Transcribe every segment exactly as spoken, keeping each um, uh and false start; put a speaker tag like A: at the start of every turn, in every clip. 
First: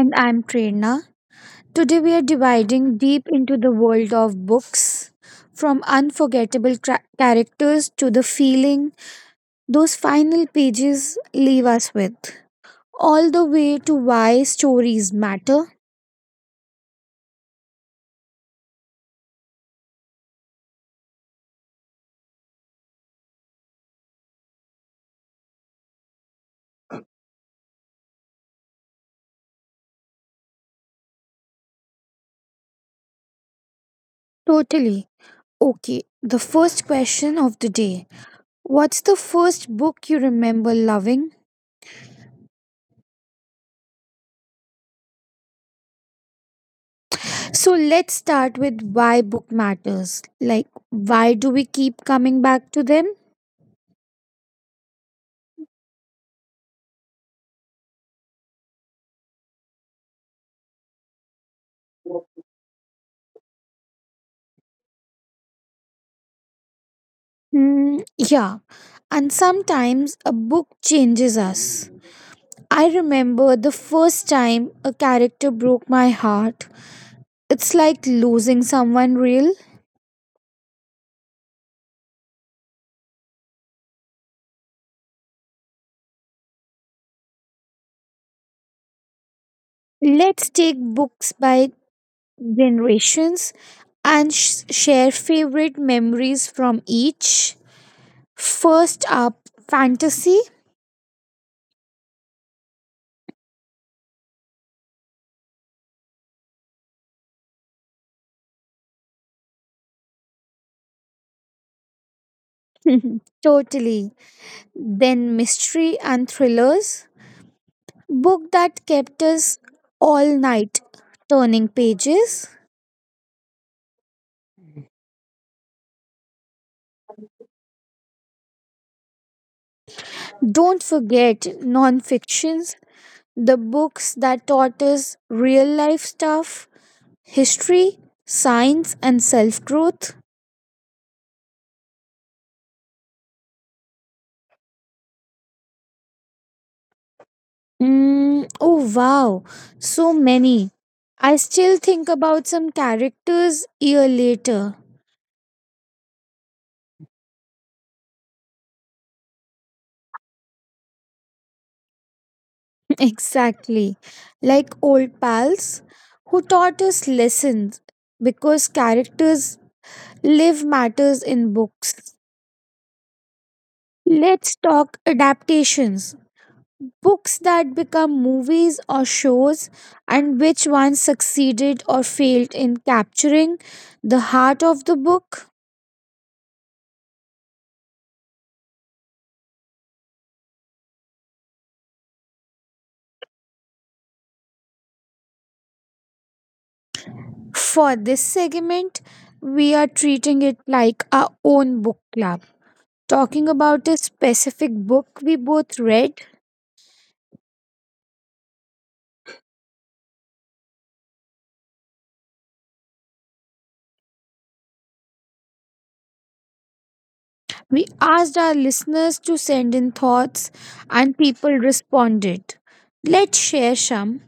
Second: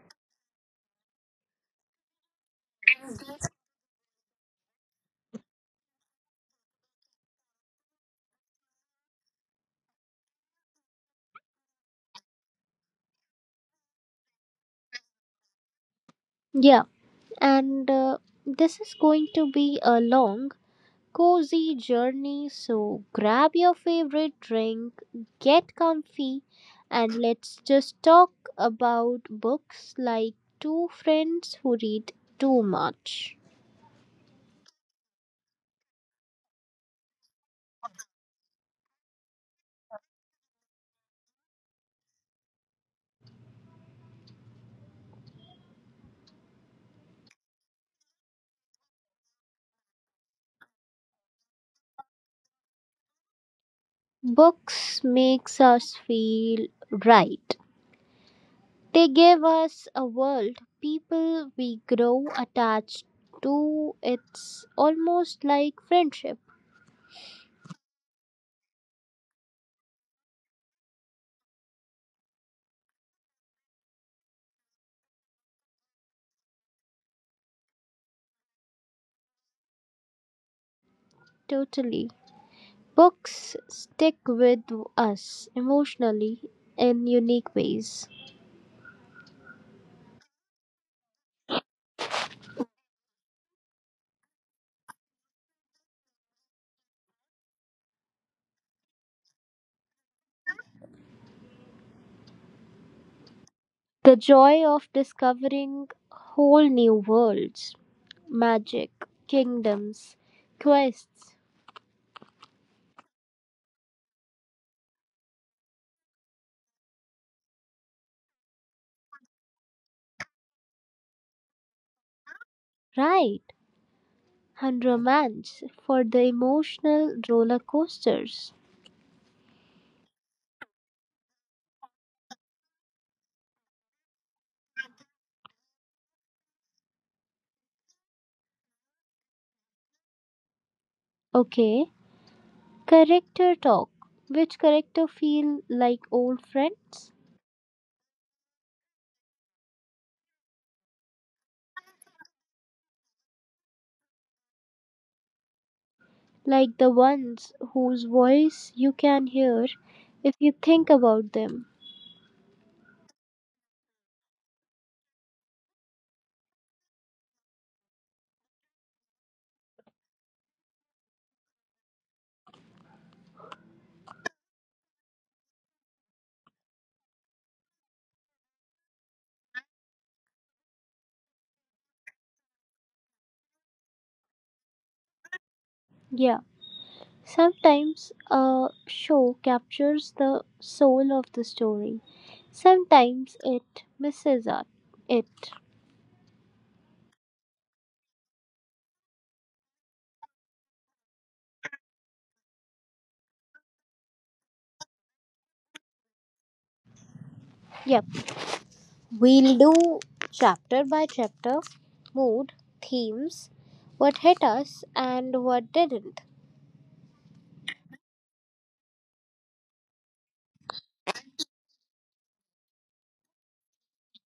A: And I'm Prerna. Today we are dividing deep into the world of books, from unforgettable tra- characters to the feeling those final pages leave us with, all the way to why stories matter.
B: Yeah, and uh, this is going to be a long, cozy journey. So grab your favorite drink, get comfy, and let's just talk about books like two friends who read too much.
A: Totally. Okay, the first question of the day: what's the first book you remember loving? So let's start with why book matters. Like, why do we keep coming back to them?
B: Books makes us feel right. They give us a world, people we grow attached to. It's almost like friendship.
A: Mm, yeah, and sometimes a book changes us. I remember the first time a character broke my heart. It's like losing someone real.
B: Totally. Books stick with us emotionally in unique ways.
A: Let's take books by generations and sh- share favorite memories from each. First up, fantasy.
B: The joy of discovering whole new worlds, magic, kingdoms, quests,
A: Totally. Then mystery and thrillers. Book that kept us all night turning pages.
B: right, and romance for the emotional roller coasters.
A: Don't forget non-fictions, the books that taught us real life stuff, history, science, and self growth.
B: Okay, character talk. Which character feel like old friends?
A: Mm, oh, wow, so many. I still think about some characters year later.
B: Like the ones whose voice you can hear if you think about them.
A: Exactly. Like old pals who taught us lessons because characters live matters in books. Let's talk adaptations — books that become movies or shows, and which ones succeeded or failed in capturing the heart of the book.
B: Yeah. Sometimes a show captures the soul of the story, sometimes it misses it. it.
A: For this segment, we are treating it like our own book club, talking about a specific book we both read.
B: Yep, we'll do chapter by chapter, mood, themes, what hit us and what didn't.
A: We asked our listeners to send in thoughts, and people responded. Let's share some.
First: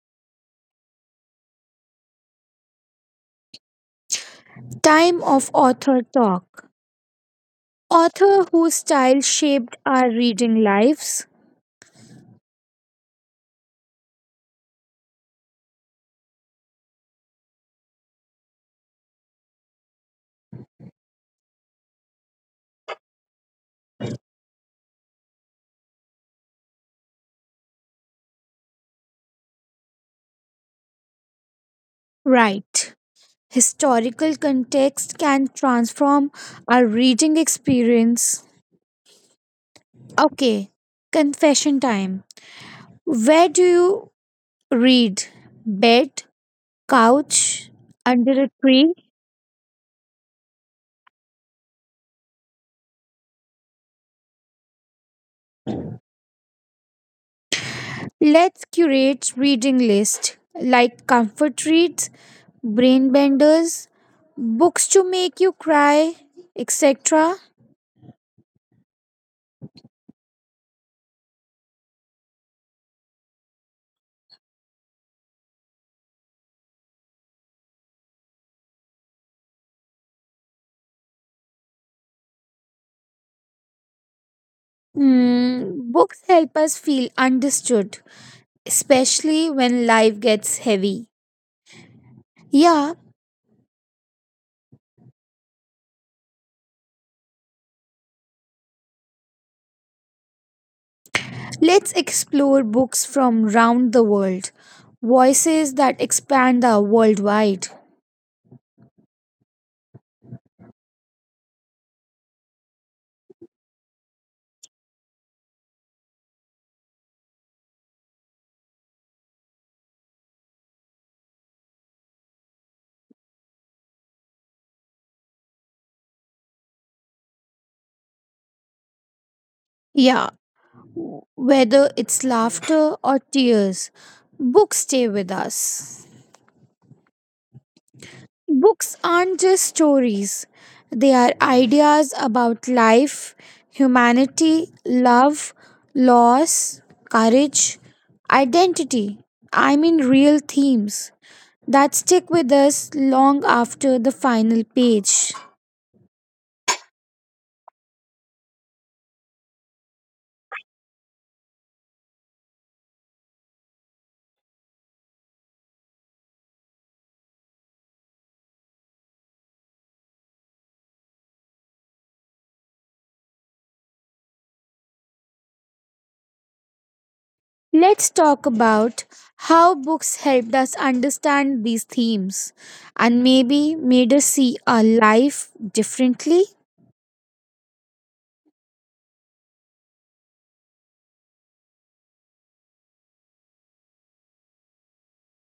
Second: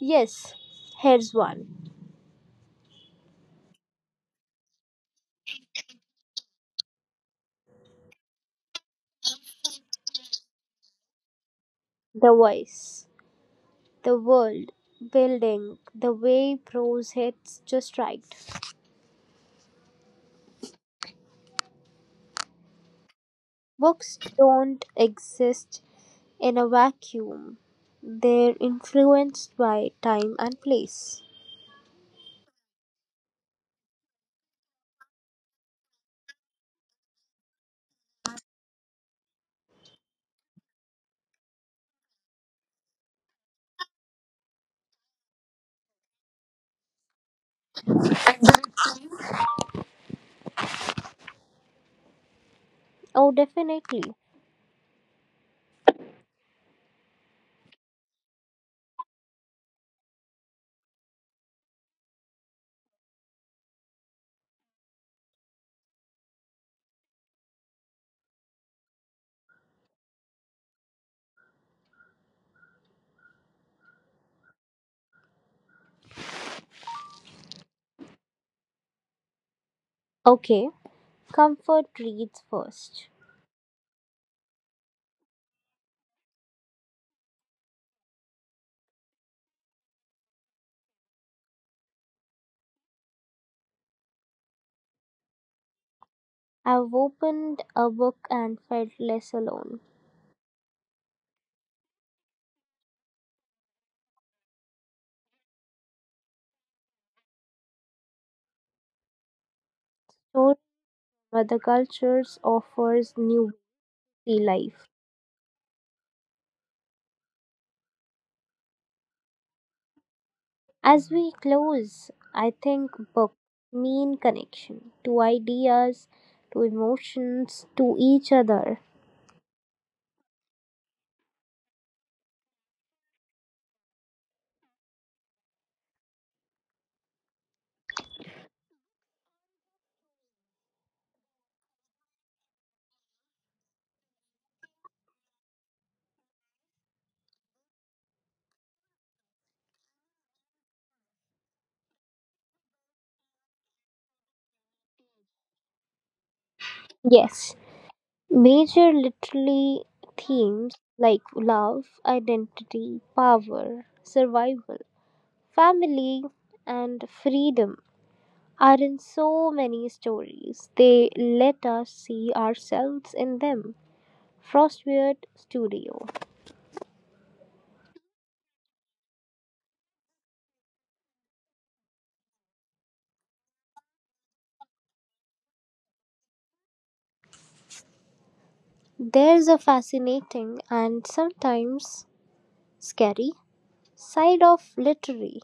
B: Yes, here's one.
A: Time of author talk. Author whose style shaped our reading lives.
B: The voice, the world, building, the way prose hits just right. Books don't exist in a vacuum, they're influenced by time and place.
A: Right. Historical context can transform our reading experience. Okay, confession time. Where do you read? Bed, couch, under a tree?
B: Oh, definitely.
A: Let's curate reading list like comfort reads, brain benders, books to make you cry, et cetera.
B: Okay, comfort reads first.
A: Hmm, books help us feel understood, especially when life gets heavy. Yeah.
B: I've opened a book and felt less alone.
A: Let's explore books from round the world, voices that expand the worldwide.
B: Stories from other cultures offers new see life. As we close, I think books mean connection to ideas, to emotions, to each other.
A: Yeah, whether it's laughter or tears, books stay with us. Books aren't just stories, they are ideas about life, humanity, love, loss, courage, identity. I mean, real themes that stick with us long after the final page.
B: Yes, major literary themes like love, identity, power, survival, family, and freedom are in so many stories. They let us see ourselves in them. Frostweird Studio.
A: Let's talk about how books helped us understand these themes and maybe made us see our life differently.
B: There's a fascinating and sometimes scary side of literary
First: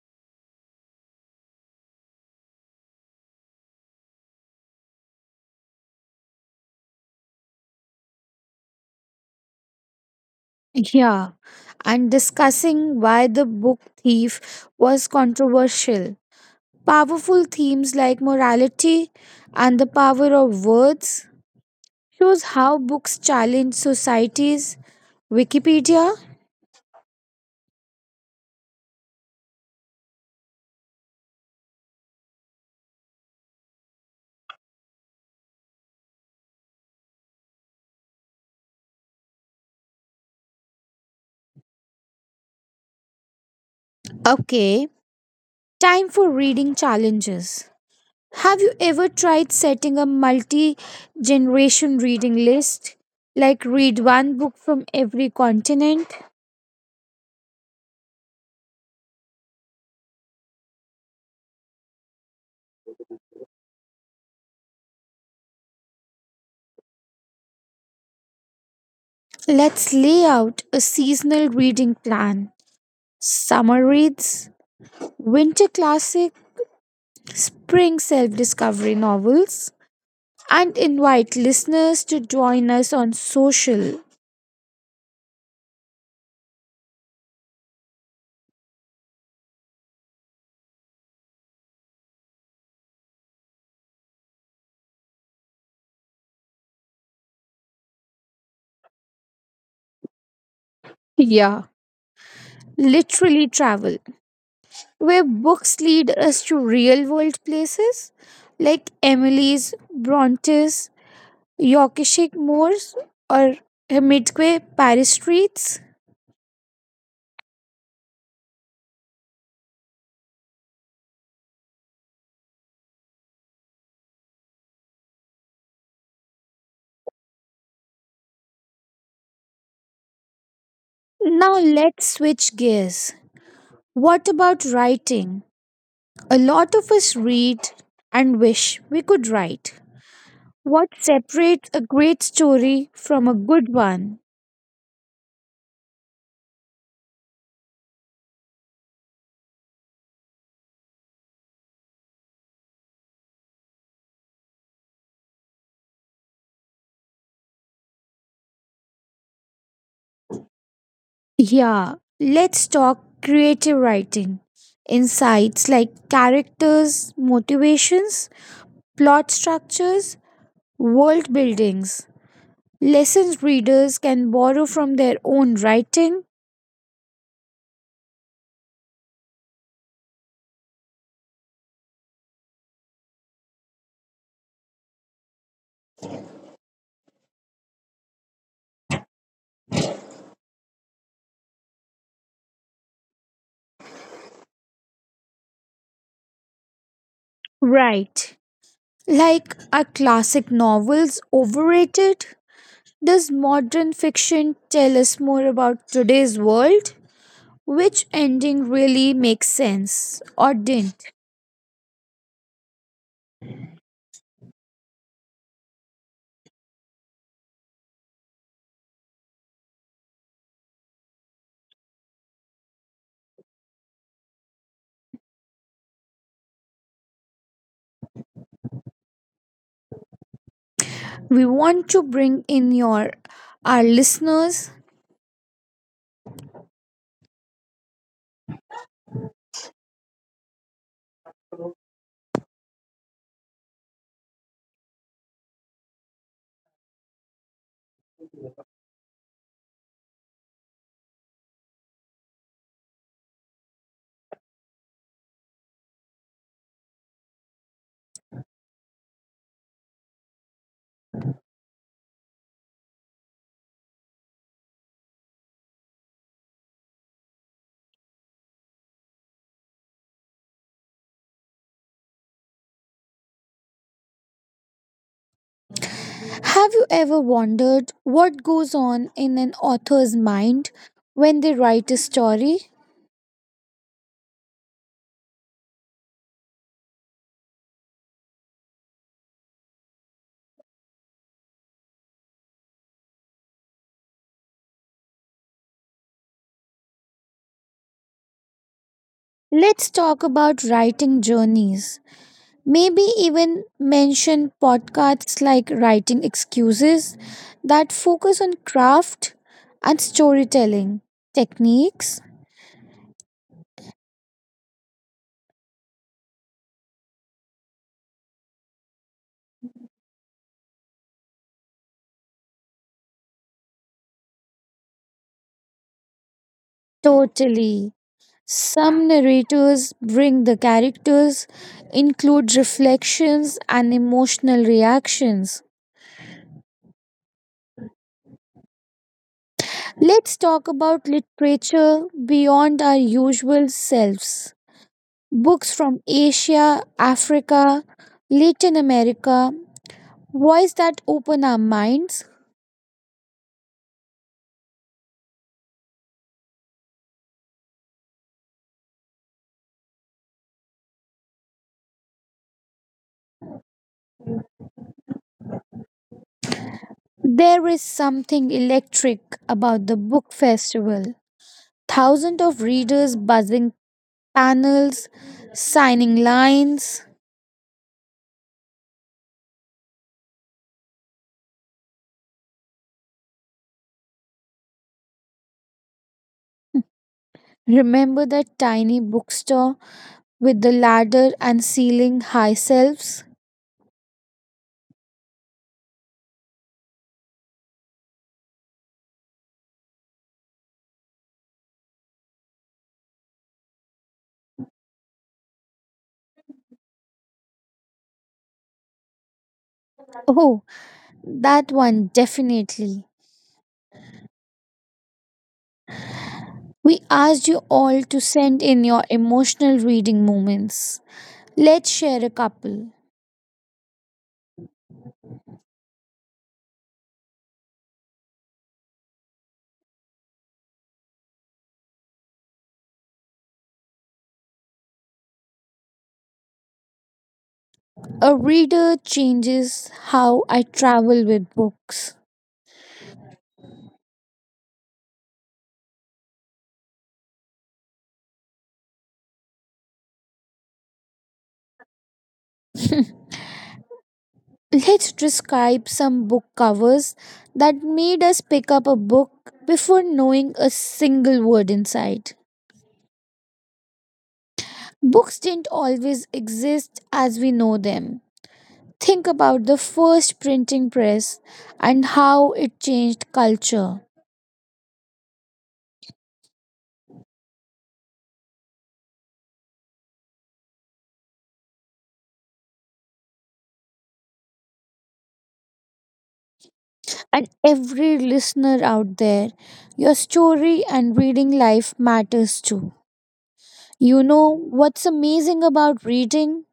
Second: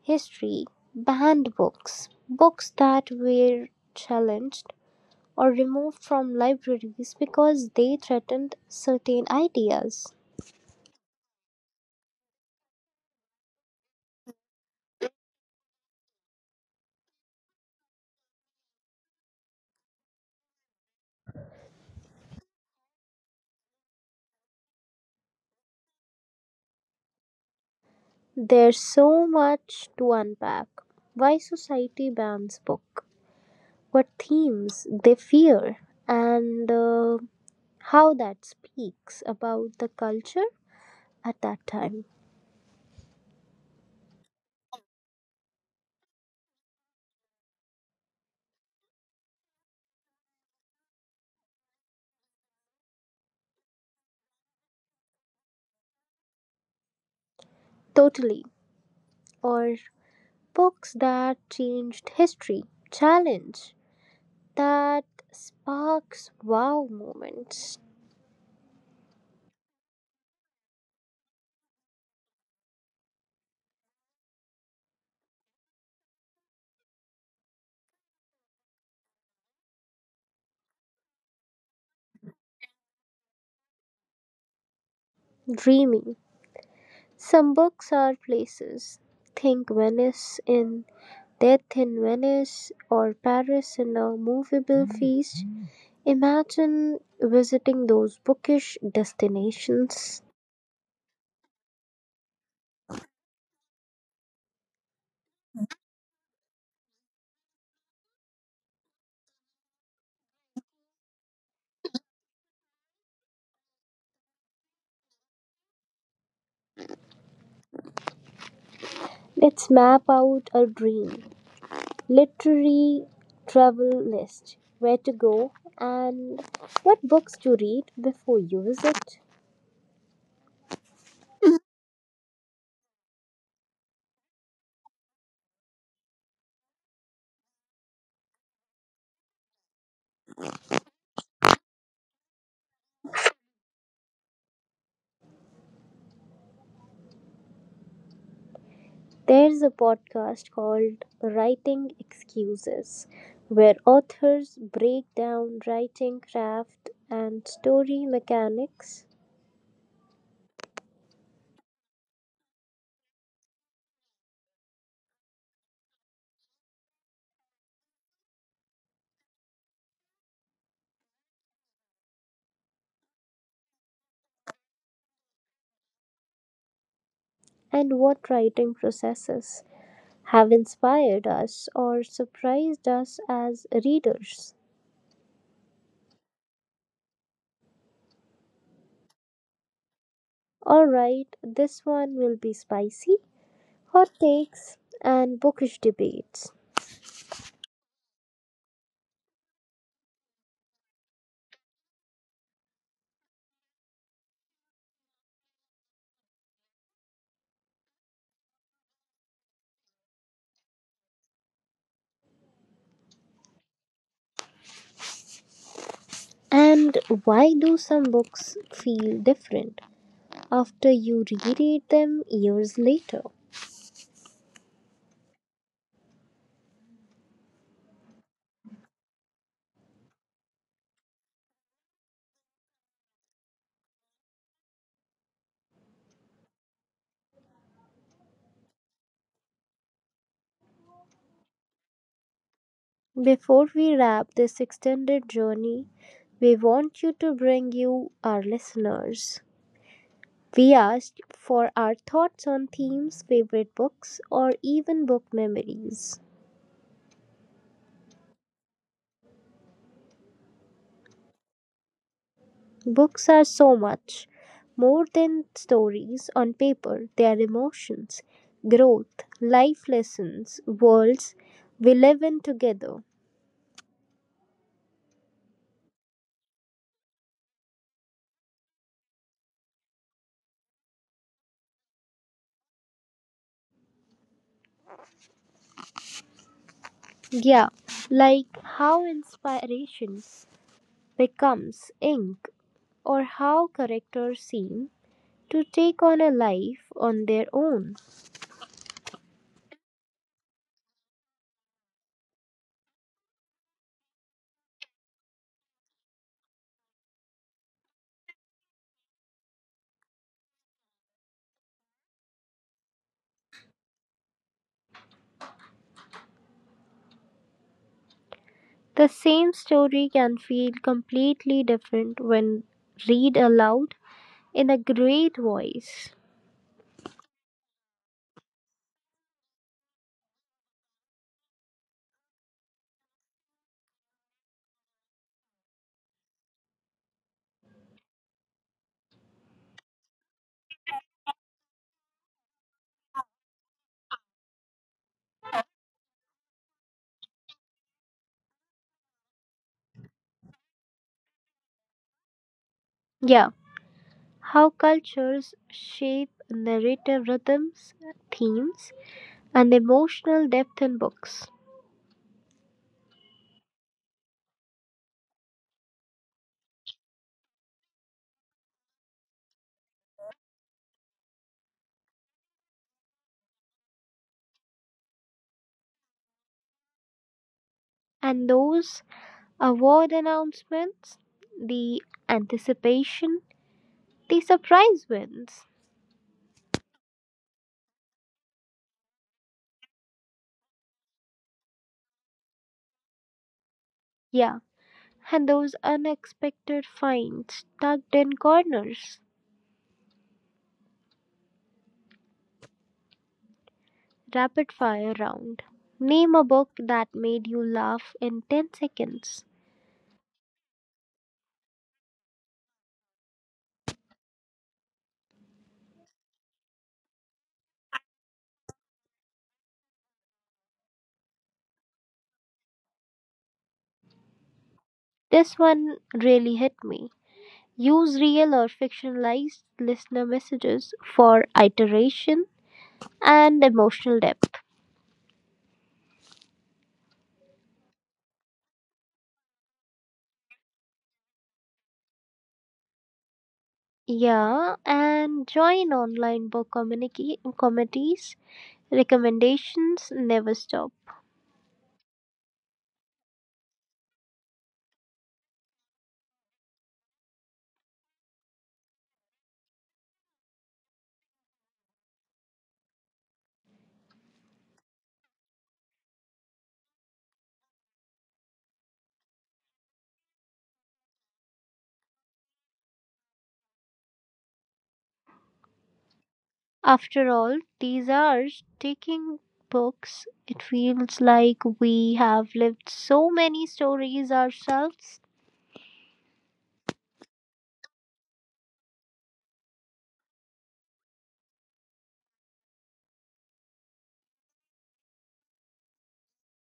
B: history, banned books, books that were challenged or removed from libraries because they threatened certain ideas.
A: Yeah, and discussing why The Book Thief was controversial. Powerful themes like morality and the power of words shows how books challenge societies. Wikipedia.
B: There's so much to unpack. Why society bans book, what themes they fear, and uh, how that speaks about the culture at that time.
A: Okay, time for reading challenges. Have you ever tried setting a multi generation reading list? Like, read one book from every continent?
B: Totally. Or books that changed history, challenge that sparks wow moments,
A: Let's lay out a seasonal reading plan: summer reads, winter classic, spring self discovery novels, and invite listeners to join us on social.
B: dreamy. Some books are places. Think Venice in Death in Venice or Paris in A Movable Feast. Imagine visiting those bookish destinations.
A: Yeah, literally travel, where books lead us to real world places like Emily's, Bronte's, Yorkshire Moors, or Midway Paris streets.
B: Let's map out a dream literary travel list, where to go and what books to read before you visit.
A: Now let's switch gears. What about writing? A lot of us read and wish we could write. What separates a great story from a good one?
B: There's a podcast called Writing Excuses where authors break down writing craft and story mechanics,
A: Yeah, let's talk creative writing. Insights like characters, motivations, plot structures, world buildings. Lessons readers can borrow from their own writing.
B: and what writing processes have inspired us or surprised us as readers. Alright, this one will be spicy, hot takes, and bookish debates.
A: Right. Like, are classic novels overrated? Does modern fiction tell us more about today's world? Which ending really makes sense or didn't?
B: And why do some books feel different after you reread them years later?
A: We want to bring in your our listeners.
B: Before we wrap this extended journey, we want you to bring you our listeners. We asked for our thoughts on themes, favorite books, or even book memories. Books are so much more than stories on paper, they are emotions, growth, life lessons, worlds we live in together.
A: Have you ever wondered what goes on in an author's mind when they write a story?
B: Yeah, like how inspiration becomes ink or how characters seem to take on a life on their own.
A: Let's talk about writing journeys. Maybe even mention podcasts like Writing Excuses that focus on craft and storytelling techniques.
B: The same story can feel completely different when read aloud in a great voice.
A: Totally. Some narrators bring the characters, include reflections and emotional reactions. Let's talk about literature beyond our usual selves. Books from Asia, Africa, Latin America, voices that open our minds.
B: Yeah, how cultures shape narrative rhythms, themes, and emotional depth in books.
A: There is something electric about the book festival. Thousands of readers buzzing panels, signing lines.
B: And those award announcements, the anticipation, the surprise wins.
A: Remember that tiny bookstore with the ladder and ceiling high shelves?
B: Yeah, and those unexpected finds tucked in corners. Rapid fire round. Name a book that made you laugh in ten seconds.
A: Oh, that one definitely. We asked you all to send in your emotional reading moments. Let's share a couple.
B: This one really hit me. Use real or fictionalized listener messages for iteration and emotional depth.
A: A reader changes how I travel with books.
B: Yeah, and join online book communica- committees. Recommendations never stop.
A: Let's describe some book covers that made us pick up a book before knowing a single word inside. Books didn't always exist as we know them. Think about the first printing press and how it changed culture.
B: After all, these are taking books. It feels like we have lived so many stories ourselves.
A: And every listener out there, your story and reading life matters too. You know what's amazing about reading?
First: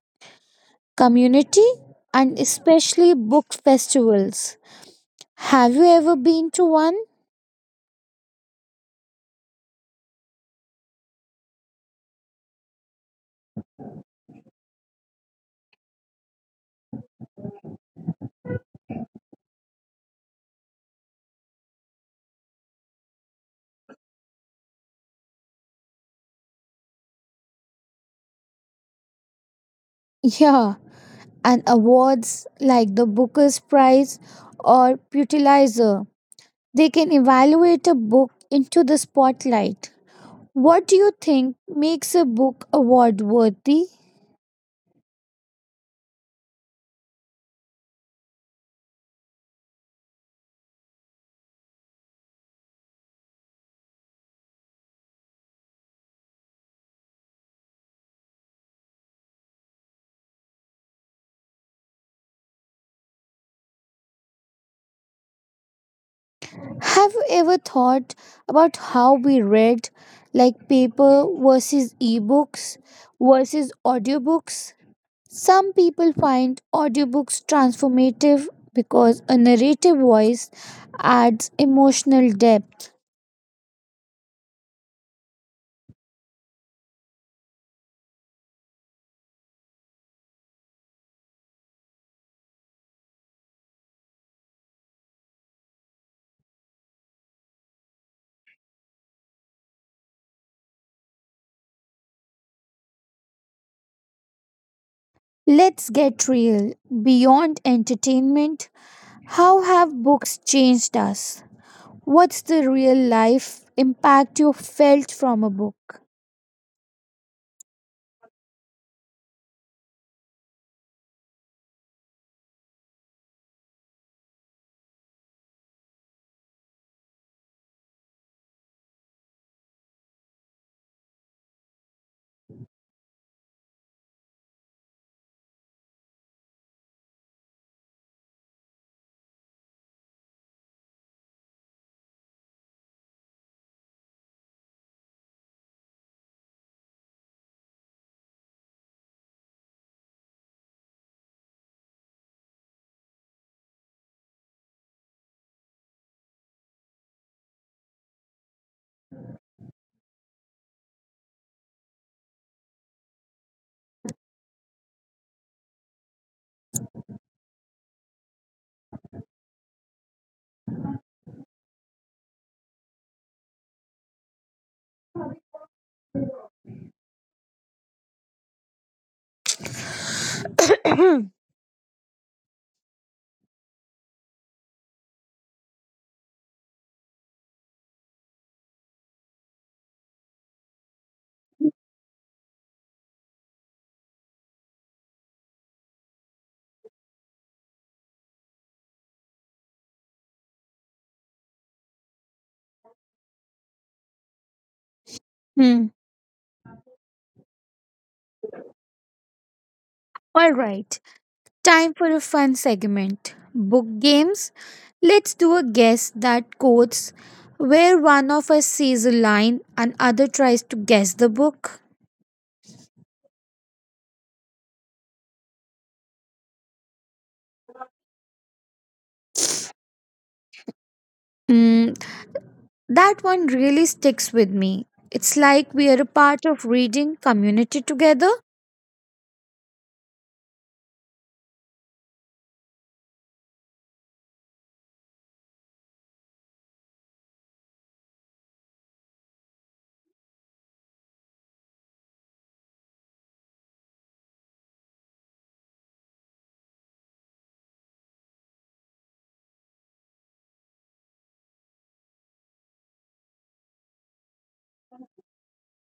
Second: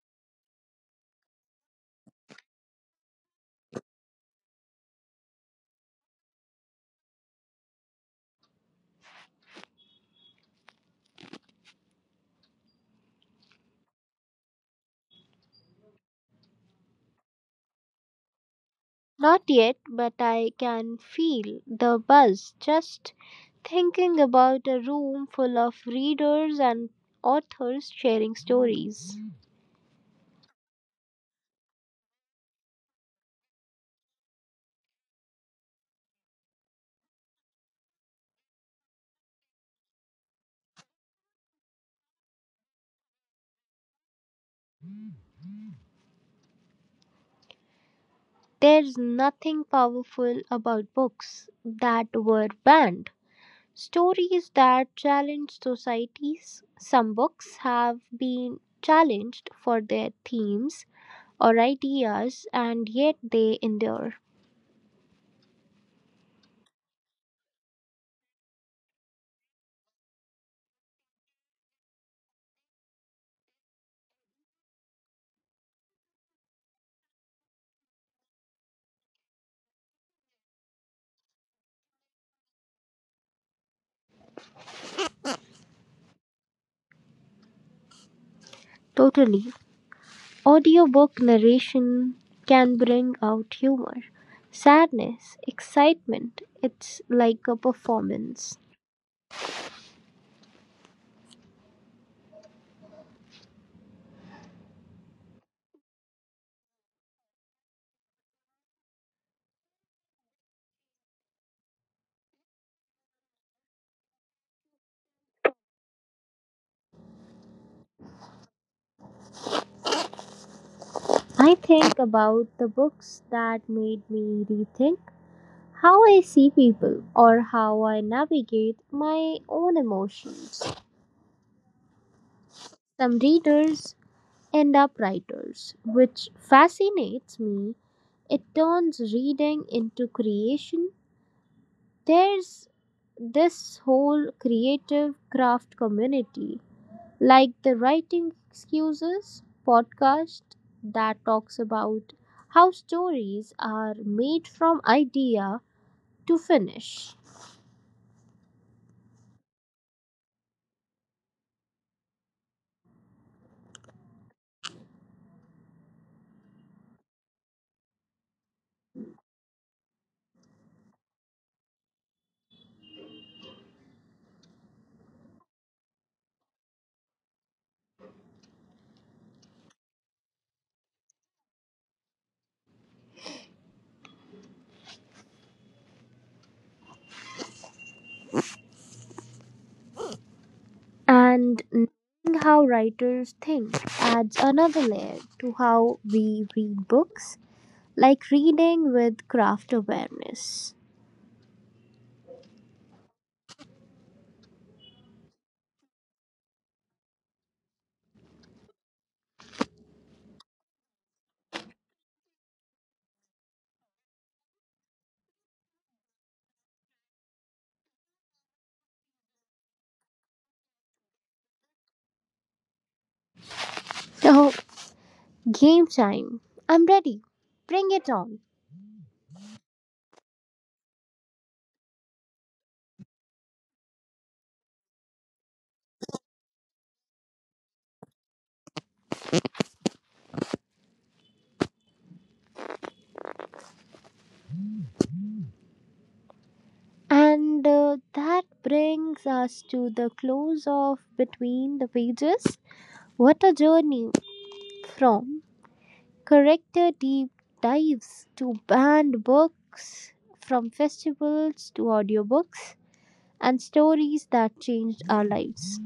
A: Community, and especially book festivals. Have you ever been to one?
B: Not yet, but I can feel the buzz just thinking about a room full of readers and authors sharing stories.
A: Yeah, and awards like the Booker's Prize or Pulitzer. They can evaluate a book into the spotlight. What do you think makes a book award worthy?
B: There's nothing powerful about books that were banned. Stories that challenge societies. Some books have been challenged for their themes or ideas, and yet they endure.
A: Have you ever thought about how we read, like paper versus ebooks versus audiobooks? Some people find audiobooks transformative because a narrative voice adds emotional depth.
B: Totally. Audiobook narration can bring out humor, sadness, excitement. It's like a performance.
A: Let's get real. Beyond entertainment, how have books changed us? What's the real life impact you felt from a book?
B: I think about the books that made me rethink how I see people or how I navigate my own emotions. Some readers end up writers, which fascinates me. It turns reading into creation. There's this whole creative craft community, like the Writing Excuses podcast that talks about how stories are made from idea to finish.
A: Hmm.
B: And knowing how writers think adds another layer to how we read books, like reading with craft awareness.
A: All right. Time for a fun segment. Book games. Let's do a guess that quotes where one of us sees a line and other tries to guess the book.
B: So, game time. I'm ready. Bring it on.
A: Hmm, that one really sticks with me. It's like we are a part of reading community together.
B: And uh, That brings us to the close of Between the Pages. What a journey, from character deep dives to banned books, from festivals to audiobooks, and stories that changed our lives.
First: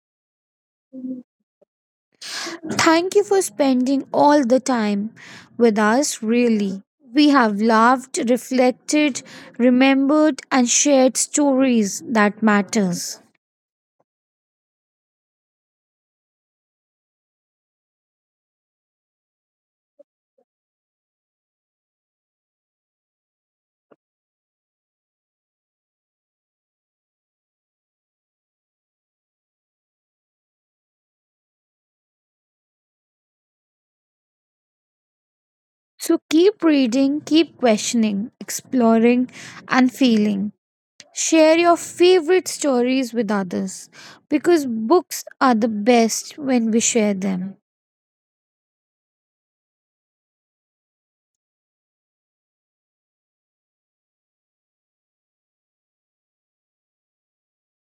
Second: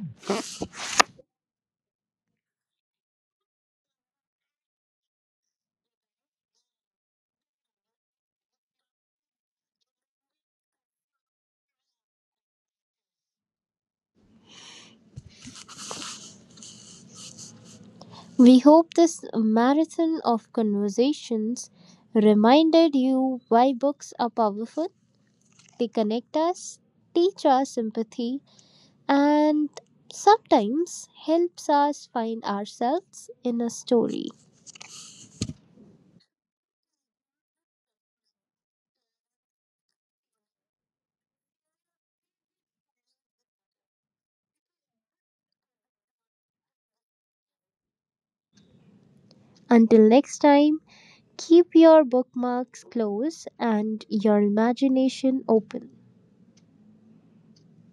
A: Thank you for spending all the time with us, really. We have laughed, reflected, remembered, and shared stories that matters.
B: We hope this marathon of conversations reminded you why books are powerful, they connect us, teach us empathy, and sometimes helps us find ourselves in a story.
A: So keep reading, keep questioning, exploring, and feeling. Share your favorite stories with others because books are the best when we share them.
B: Until next time, keep your bookmarks close and your imagination open.